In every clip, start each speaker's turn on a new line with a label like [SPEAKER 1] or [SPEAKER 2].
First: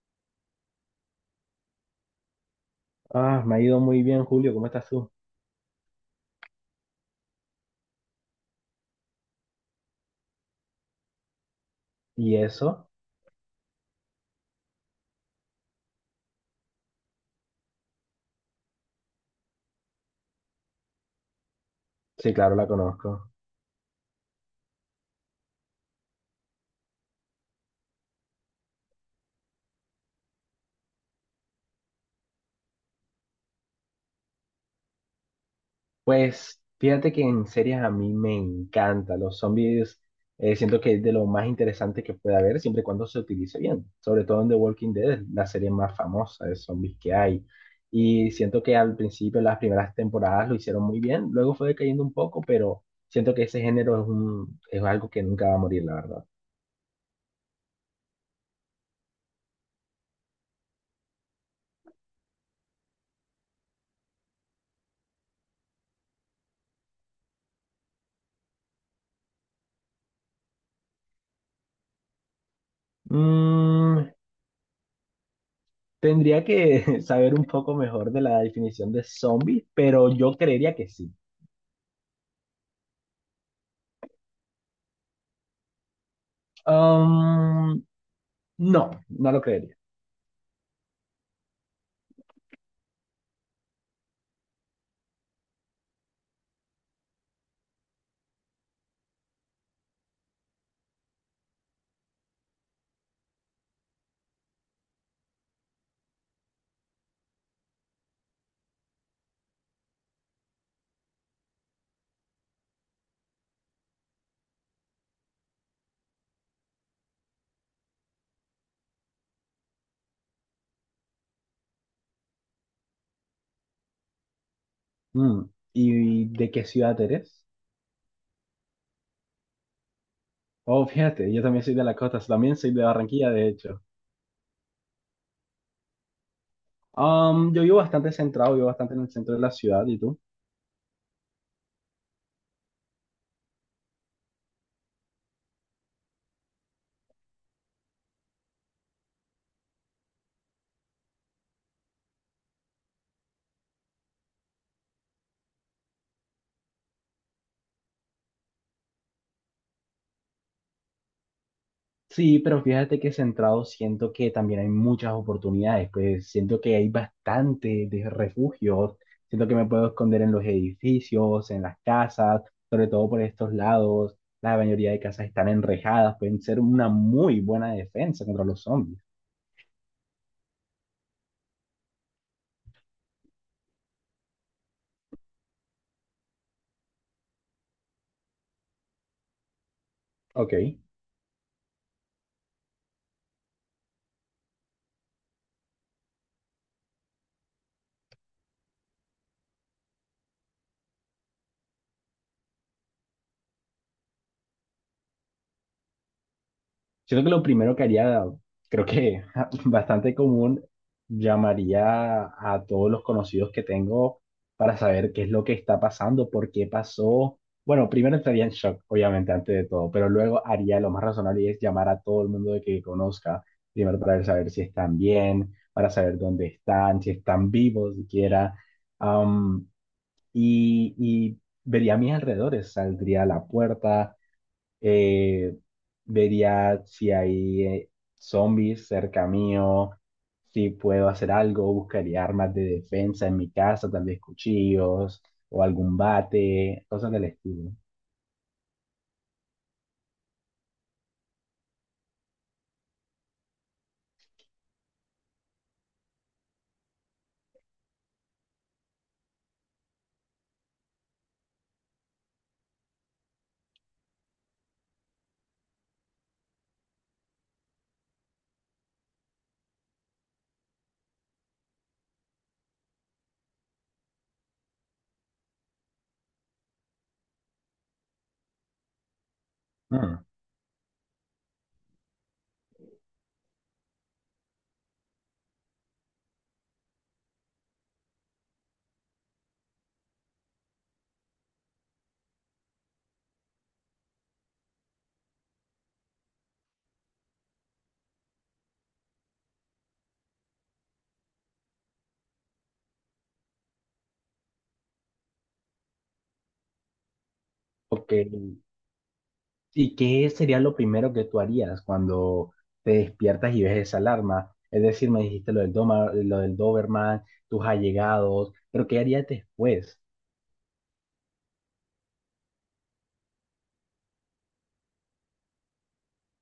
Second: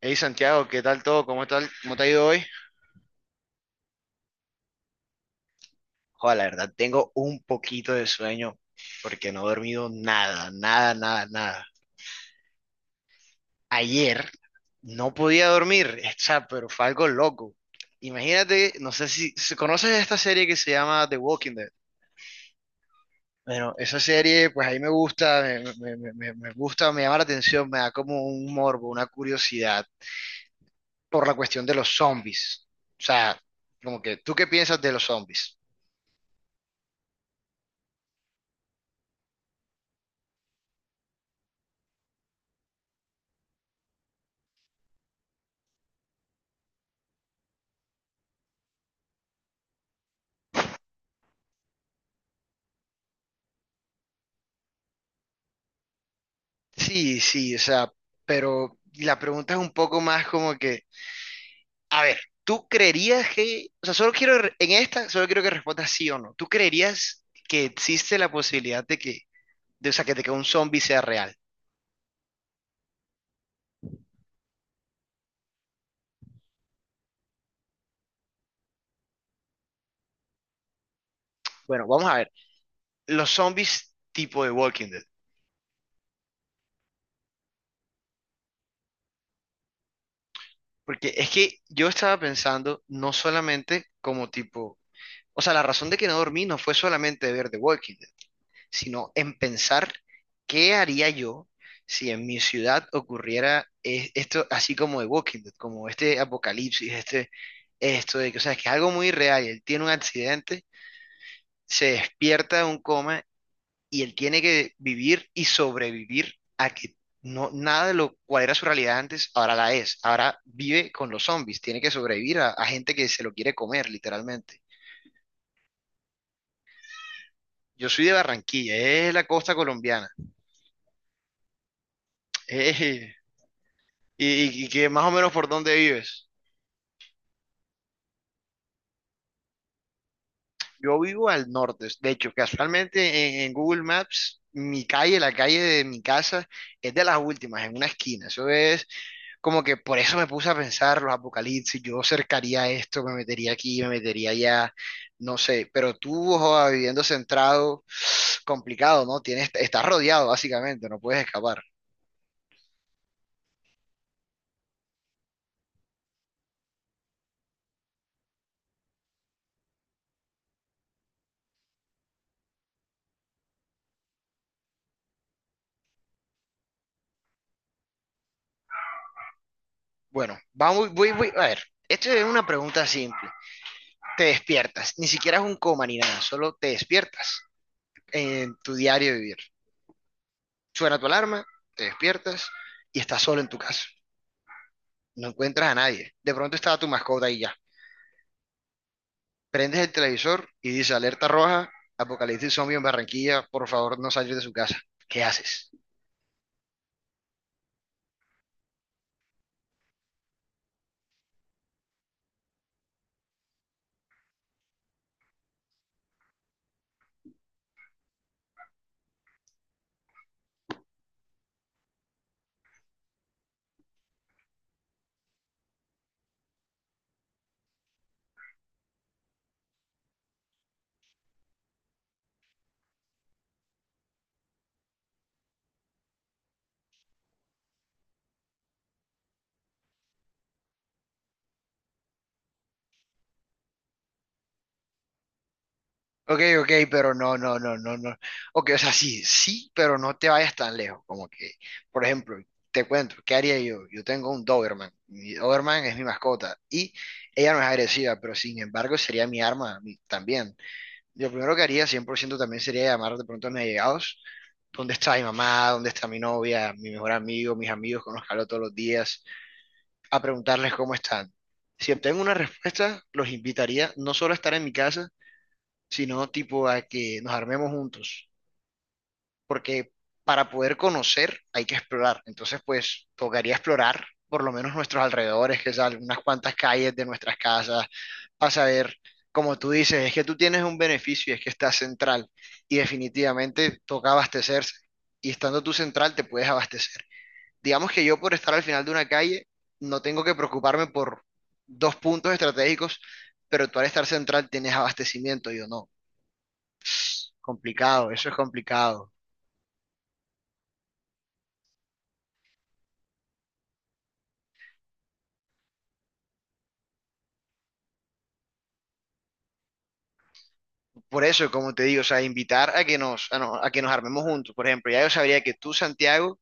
[SPEAKER 1] Hey Santiago, ¿qué tal todo? ¿Cómo tal? ¿Cómo te ha ido hoy?
[SPEAKER 2] Ah, me ha ido muy bien, Julio. ¿Cómo estás tú?
[SPEAKER 1] Joder, la verdad, tengo un poquito de sueño porque no he dormido nada, nada, nada, nada.
[SPEAKER 2] ¿Y eso?
[SPEAKER 1] Ayer no podía dormir, o sea, pero fue algo loco. Imagínate, no sé si conoces esta serie que se llama The Walking Dead.
[SPEAKER 2] Sí, claro, la conozco.
[SPEAKER 1] Bueno, esa serie, pues ahí me gusta, me gusta, me llama la atención, me da como un morbo, una curiosidad por la cuestión de los zombies. O sea, como que, ¿tú qué piensas de los zombies?
[SPEAKER 2] Pues fíjate que en series a mí me encanta. Los zombies siento que es de lo más interesante que puede haber, siempre y cuando se utilice bien. Sobre todo en The Walking Dead, es la serie más famosa de zombies que hay. Y siento que al principio, las primeras temporadas lo hicieron muy bien. Luego fue decayendo un poco, pero siento que ese género es algo que nunca va a morir, la verdad.
[SPEAKER 1] Sí, sí, o sea, pero la pregunta es un poco más como que, a ver, ¿tú creerías que, o sea, solo quiero, re- en esta, solo quiero que respondas sí o no? ¿Tú creerías que existe la posibilidad de que, o sea, de que un zombie sea real?
[SPEAKER 2] Mm. Tendría que saber un poco mejor de la definición de zombie, pero yo creería que sí.
[SPEAKER 1] Bueno, vamos a ver, los zombies tipo de Walking Dead,
[SPEAKER 2] Um, no, no lo creería.
[SPEAKER 1] porque es que yo estaba pensando no solamente como tipo, o sea, la razón de que no dormí no fue solamente ver The Walking Dead, sino en pensar qué haría yo si en mi ciudad ocurriera esto, así como de Walking Dead, como este apocalipsis, esto de que, o sea, es que es algo muy real. Y él tiene un accidente, se despierta de un coma y él tiene que vivir y sobrevivir a que no, nada de lo cual era su realidad antes, ahora la es. Ahora vive con los zombies, tiene que sobrevivir a, gente que se lo quiere comer, literalmente.
[SPEAKER 2] Mm. ¿Y de qué ciudad eres?
[SPEAKER 1] Yo soy de Barranquilla, es la costa colombiana.
[SPEAKER 2] Oh, fíjate, yo también soy de la costa, también soy de Barranquilla, de hecho.
[SPEAKER 1] Y que más o menos por dónde vives?
[SPEAKER 2] Yo vivo bastante centrado, vivo bastante en el centro de la ciudad, ¿y tú?
[SPEAKER 1] Yo vivo al norte. De hecho, casualmente en, Google Maps, mi calle, la calle de mi casa, es de las últimas, en una esquina. Eso es como que por eso me puse a pensar los apocalipsis. Yo cercaría esto, me metería aquí, me metería allá. No sé, pero tú, joda, viviendo centrado, complicado, ¿no? Tienes, estás rodeado, básicamente, no puedes escapar.
[SPEAKER 2] Sí, pero fíjate que centrado siento que también hay muchas oportunidades, pues siento que hay bastante de refugios, siento que me puedo esconder en los edificios, en las casas, sobre todo por estos lados, la mayoría de casas están enrejadas, pueden ser una muy buena defensa contra los zombies.
[SPEAKER 1] Bueno, vamos, a ver. Esto es una pregunta simple. Te despiertas, ni siquiera es un coma ni nada, solo te despiertas, en tu diario vivir.
[SPEAKER 2] Ok.
[SPEAKER 1] Suena tu alarma, te despiertas y estás solo en tu casa. No encuentras a nadie. De pronto estaba tu mascota y ya. Prendes el televisor y dice alerta roja, apocalipsis zombie en Barranquilla, por favor no salgas de su casa. ¿Qué haces?
[SPEAKER 2] Siento que lo primero que haría, creo que bastante común, llamaría a todos los conocidos que tengo para saber qué es lo que está pasando, por qué pasó. Bueno, primero estaría en shock, obviamente, antes de todo, pero luego haría lo más razonable y es llamar a todo el mundo de que conozca, primero para saber si están bien, para saber dónde están, si están vivos siquiera. Am, y vería a mis alrededores, saldría a la puerta eh, vería si hay zombies cerca mío, si puedo hacer algo, buscaría armas de defensa en mi casa, tal vez cuchillos o algún
[SPEAKER 1] Ok, ok,
[SPEAKER 2] bate, cosas
[SPEAKER 1] pero
[SPEAKER 2] del
[SPEAKER 1] no, no,
[SPEAKER 2] estilo.
[SPEAKER 1] no, no, no. Ok, o sea, sí, sí, pero no te vayas tan lejos. Como que, por ejemplo, te cuento, ¿qué haría yo? Yo tengo un Doberman. Mi Doberman es mi mascota y ella no es agresiva, pero sin embargo sería mi arma a mí también. Yo primero que haría 100% también sería llamar de pronto a mis allegados. ¿Dónde está mi mamá? ¿Dónde está mi novia? Mi mejor amigo, mis amigos con los que hablo todos los días, a preguntarles cómo están. Si obtengo una respuesta, los invitaría no solo a estar en mi casa, sino tipo a que nos armemos juntos, porque
[SPEAKER 2] Mm,
[SPEAKER 1] para poder conocer hay que explorar. Entonces, pues, tocaría explorar por lo menos nuestros alrededores, que son unas cuantas calles de nuestras casas, para saber, como tú dices, es que tú tienes un beneficio y es que estás central y definitivamente toca abastecerse. Y estando tú central te puedes abastecer. Digamos que yo por estar al final de una calle no tengo que preocuparme por dos puntos estratégicos, pero tú al estar central tienes abastecimiento, yo no. Complicado,
[SPEAKER 2] ok.
[SPEAKER 1] eso es complicado.
[SPEAKER 2] ¿Y qué sería lo primero que tú harías cuando te despiertas y ves esa alarma? Es decir, me dijiste lo del lo del Doberman, tus allegados, pero ¿qué harías después?
[SPEAKER 1] Por eso, como te digo, o sea, invitar a que nos, a, no- a que nos armemos juntos. Por ejemplo, ya yo sabría que tú, Santiago,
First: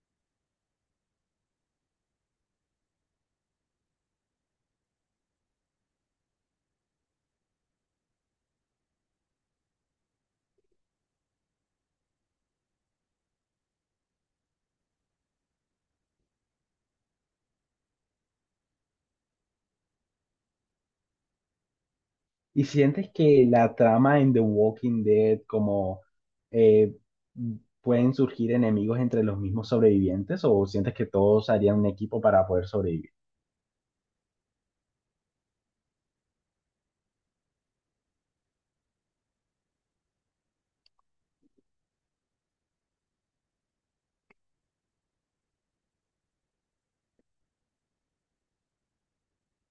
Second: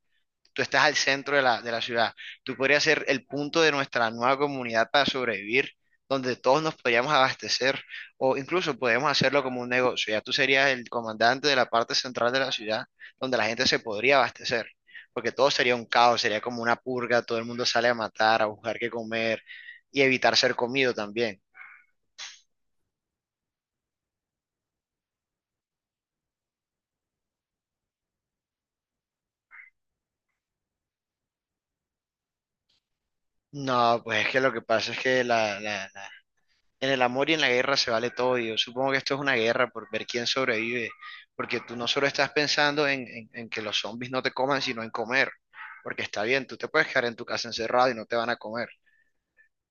[SPEAKER 1] tú estás al centro de la, ciudad. Tú podrías ser el punto de nuestra nueva comunidad para sobrevivir, donde todos nos podríamos abastecer. O incluso podemos hacerlo como un negocio. Ya tú serías el comandante de la parte central de la ciudad, donde la gente se podría abastecer. Porque todo sería un caos, sería como una purga, todo el mundo sale a matar, a buscar qué comer y evitar ser comido también.
[SPEAKER 2] ¿Y sientes que la trama en The Walking Dead, como eh, pueden surgir enemigos entre los mismos sobrevivientes, o sientes que todos harían un equipo para poder sobrevivir?
[SPEAKER 1] No, pues es que lo que pasa es que en el amor y en la guerra se vale todo. Y yo supongo que esto es una guerra por ver quién sobrevive, porque tú no solo estás pensando en, que los zombies no te coman, sino en comer. Porque está bien, tú te puedes quedar en tu casa encerrado y no te van a comer.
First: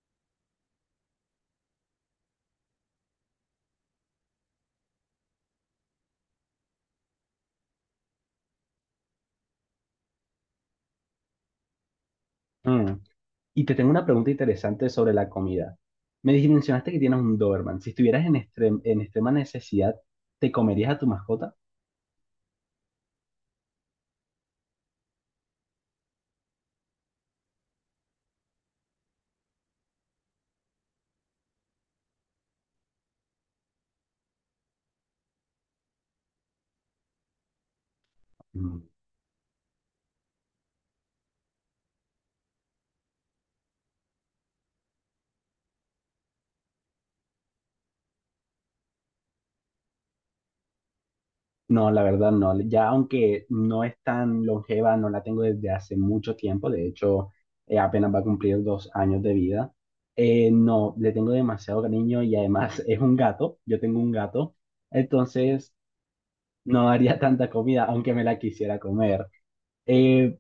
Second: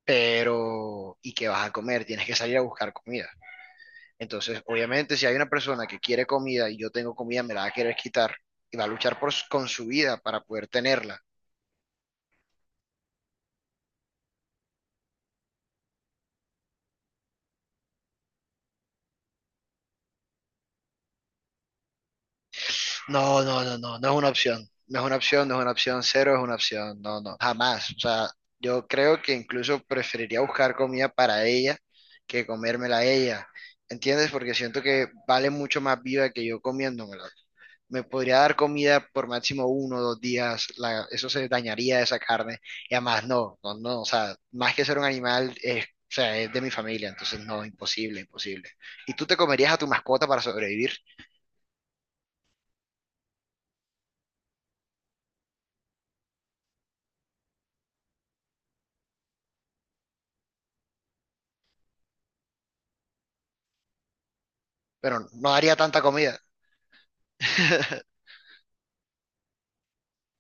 [SPEAKER 1] Pero, ¿y qué vas a comer? Tienes que salir a buscar comida. Entonces, obviamente, si hay una persona que quiere comida y yo tengo comida, me la va a querer quitar y va a luchar con su vida para poder tenerla.
[SPEAKER 2] Mm. Y te tengo una pregunta interesante sobre la comida. Mencionaste que tienes un Doberman. Si estuvieras en extrema necesidad, ¿te comerías a tu mascota?
[SPEAKER 1] No, no, no, no, no es una opción. No es una opción, no es una opción, cero es una opción. No, no, jamás. O sea, yo creo que incluso preferiría buscar comida para ella que comérmela a ella. ¿Entiendes? Porque siento que vale mucho más vida que yo comiéndomela. Me podría dar comida por máximo uno o dos días, eso se dañaría esa carne. Y además, no, no, no, o sea, más que ser un animal, es, o sea, es de mi familia, entonces no, imposible, imposible. ¿Y tú te comerías a tu mascota para sobrevivir?
[SPEAKER 2] No, la verdad no. Ya aunque no es tan longeva, no la tengo desde hace mucho tiempo. De hecho, apenas va a cumplir 2 años de vida. No, le tengo demasiado cariño y además es un gato. Yo tengo un gato.
[SPEAKER 1] Pero no
[SPEAKER 2] Entonces,
[SPEAKER 1] daría tanta comida.
[SPEAKER 2] no haría tanta comida, aunque me la quisiera comer. Eh,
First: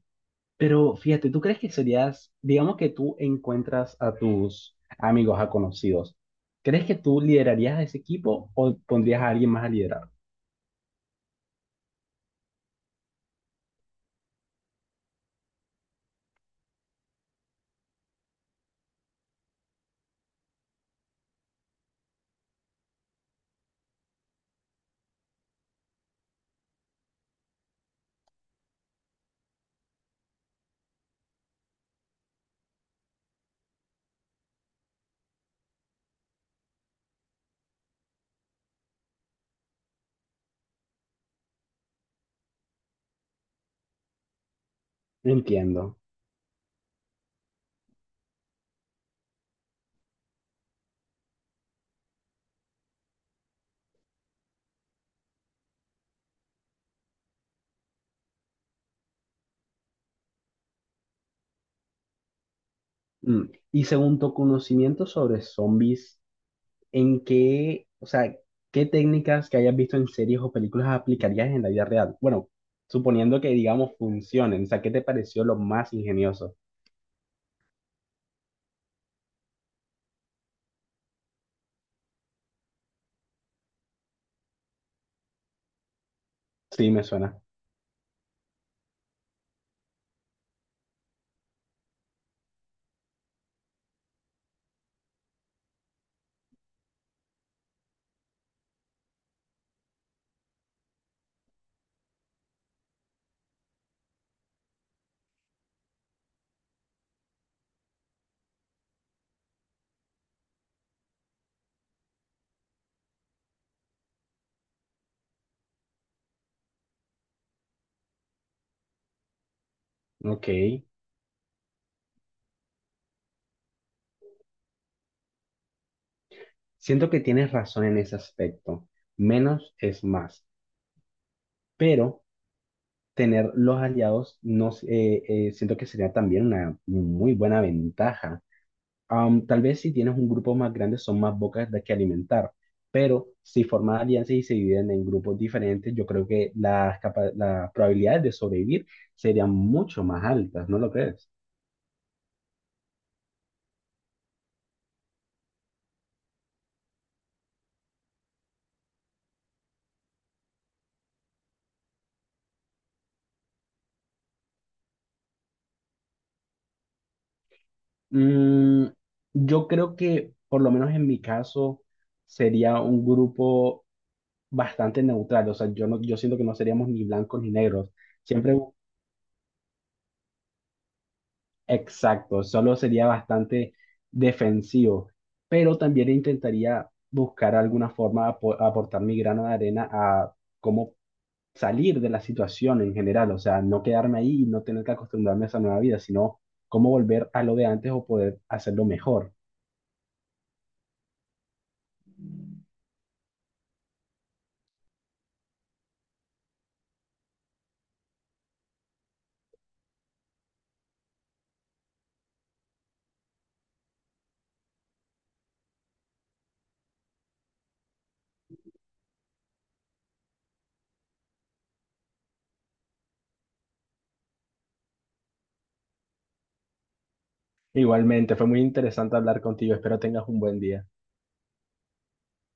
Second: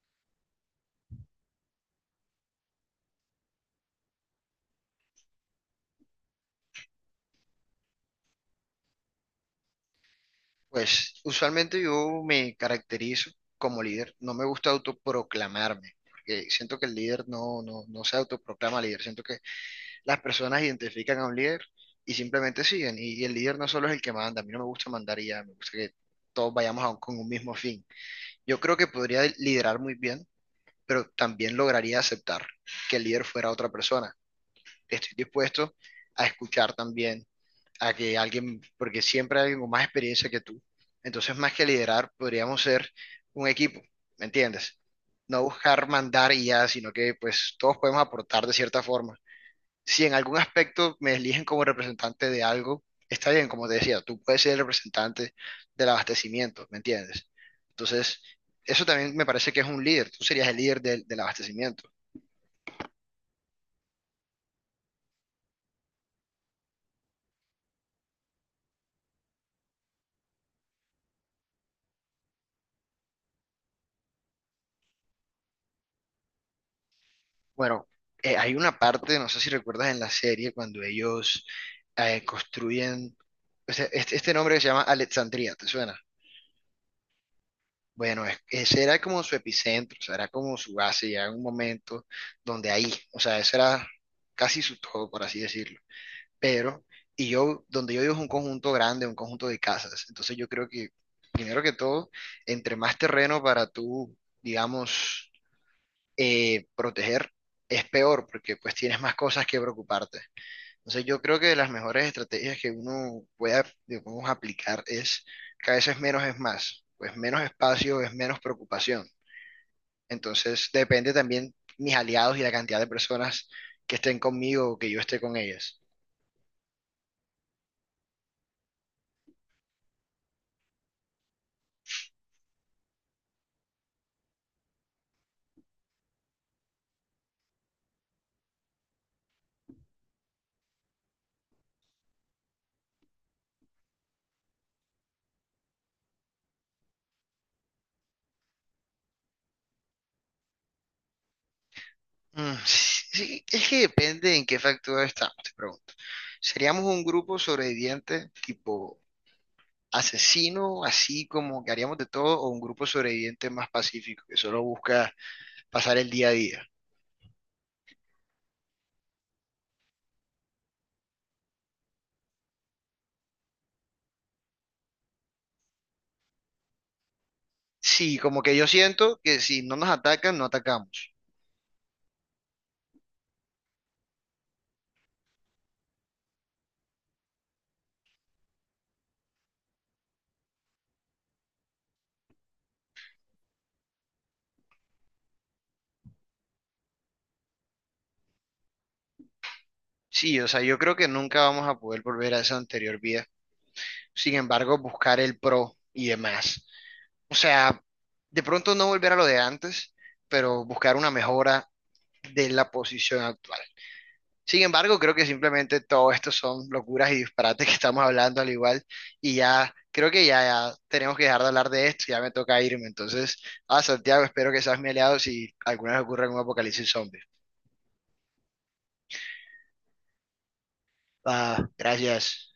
[SPEAKER 2] pero fíjate, ¿tú crees que serías, digamos que tú encuentras a tus amigos, a conocidos? ¿Crees que tú liderarías ese equipo o pondrías a alguien más a liderar?
[SPEAKER 1] Pues usualmente yo me caracterizo como líder, no me gusta autoproclamarme, porque siento que el líder no, no, no se autoproclama líder, siento que las personas identifican a un líder y simplemente siguen, y el líder no solo es el que manda, a mí no me gusta mandar y ya, me gusta que todos vayamos con un mismo fin. Yo creo que podría liderar muy bien, pero también lograría aceptar que el líder fuera otra persona. Estoy dispuesto a escuchar también a que alguien, porque siempre hay alguien con más experiencia que tú. Entonces, más que liderar, podríamos ser un equipo, ¿me entiendes?
[SPEAKER 2] No
[SPEAKER 1] No buscar
[SPEAKER 2] entiendo.
[SPEAKER 1] mandar y ya, sino que pues todos podemos aportar de cierta forma. Si en algún aspecto me eligen como representante de algo, está bien, como te decía, tú puedes ser el representante del abastecimiento, ¿me entiendes? Entonces, eso también me parece que es un líder, tú serías el líder del, abastecimiento.
[SPEAKER 2] Mm. Y según tu conocimiento sobre zombies, o sea, ¿qué técnicas que hayas visto en series o películas aplicarías en la vida real? Bueno, suponiendo que, digamos, funcionen, o sea, ¿qué te pareció lo más ingenioso?
[SPEAKER 1] Bueno, hay una parte, no sé si recuerdas en la serie, cuando ellos construyen, o sea, este nombre que se llama Alexandria, ¿te suena?
[SPEAKER 2] Sí, me suena.
[SPEAKER 1] Bueno, ese era como su epicentro, o sea, era como su base, ya en un momento donde ahí, o sea, ese era casi su todo, por así decirlo. Pero, y yo, donde yo vivo es un conjunto grande, un conjunto de casas, entonces yo creo que, primero que todo, entre más terreno para tú, digamos, proteger es peor porque pues tienes más cosas que preocuparte. Entonces yo creo que de las mejores estrategias que uno pueda, digamos, aplicar es que a veces menos es más, pues menos espacio es menos preocupación.
[SPEAKER 2] Ok.
[SPEAKER 1] Entonces depende también mis aliados y la cantidad de personas que estén conmigo o que yo esté con ellas.
[SPEAKER 2] Siento que tienes razón en ese aspecto. Menos es más. Pero tener los aliados, no, s- siento que sería también una muy buena ventaja. Tal vez si tienes un grupo más grande son más bocas de que alimentar, pero si forman alianzas y se dividen en grupos diferentes, yo creo que las probabilidades de sobrevivir serían mucho más altas, ¿no lo crees?
[SPEAKER 1] Mm, sí, sí, es que depende en qué factor estamos, te pregunto. ¿Seríamos un grupo sobreviviente tipo asesino, así como que haríamos de todo, o un grupo sobreviviente más pacífico, que solo busca pasar el día a día?
[SPEAKER 2] Mm, yo creo que, por lo menos en mi caso, sería un grupo bastante neutral. O sea, yo siento que no seríamos ni blancos ni negros.
[SPEAKER 1] Sí, como
[SPEAKER 2] Siempre.
[SPEAKER 1] que yo siento que si no nos atacan, no atacamos.
[SPEAKER 2] Exacto, solo sería bastante defensivo, pero también intentaría buscar alguna forma de aportar mi grano de arena a cómo salir de la situación en general, o sea, no quedarme ahí y no tener que acostumbrarme a esa nueva vida, sino cómo volver a lo de antes o poder hacerlo mejor.
[SPEAKER 1] Sí, o sea, yo creo que nunca vamos a poder volver a esa anterior vida. Sin embargo, buscar el pro y demás. O sea, de pronto no volver a lo de antes, pero buscar una mejora de la posición actual. Sin embargo, creo que simplemente todo esto son locuras y disparates que estamos hablando al igual y ya creo que ya, tenemos que dejar de hablar de esto, ya me toca irme. Entonces, Santiago, espero que seas mi aliado si alguna vez ocurre un apocalipsis zombie.
[SPEAKER 2] Igualmente, fue muy interesante hablar contigo, espero tengas un buen día.
[SPEAKER 1] Ah, gracias.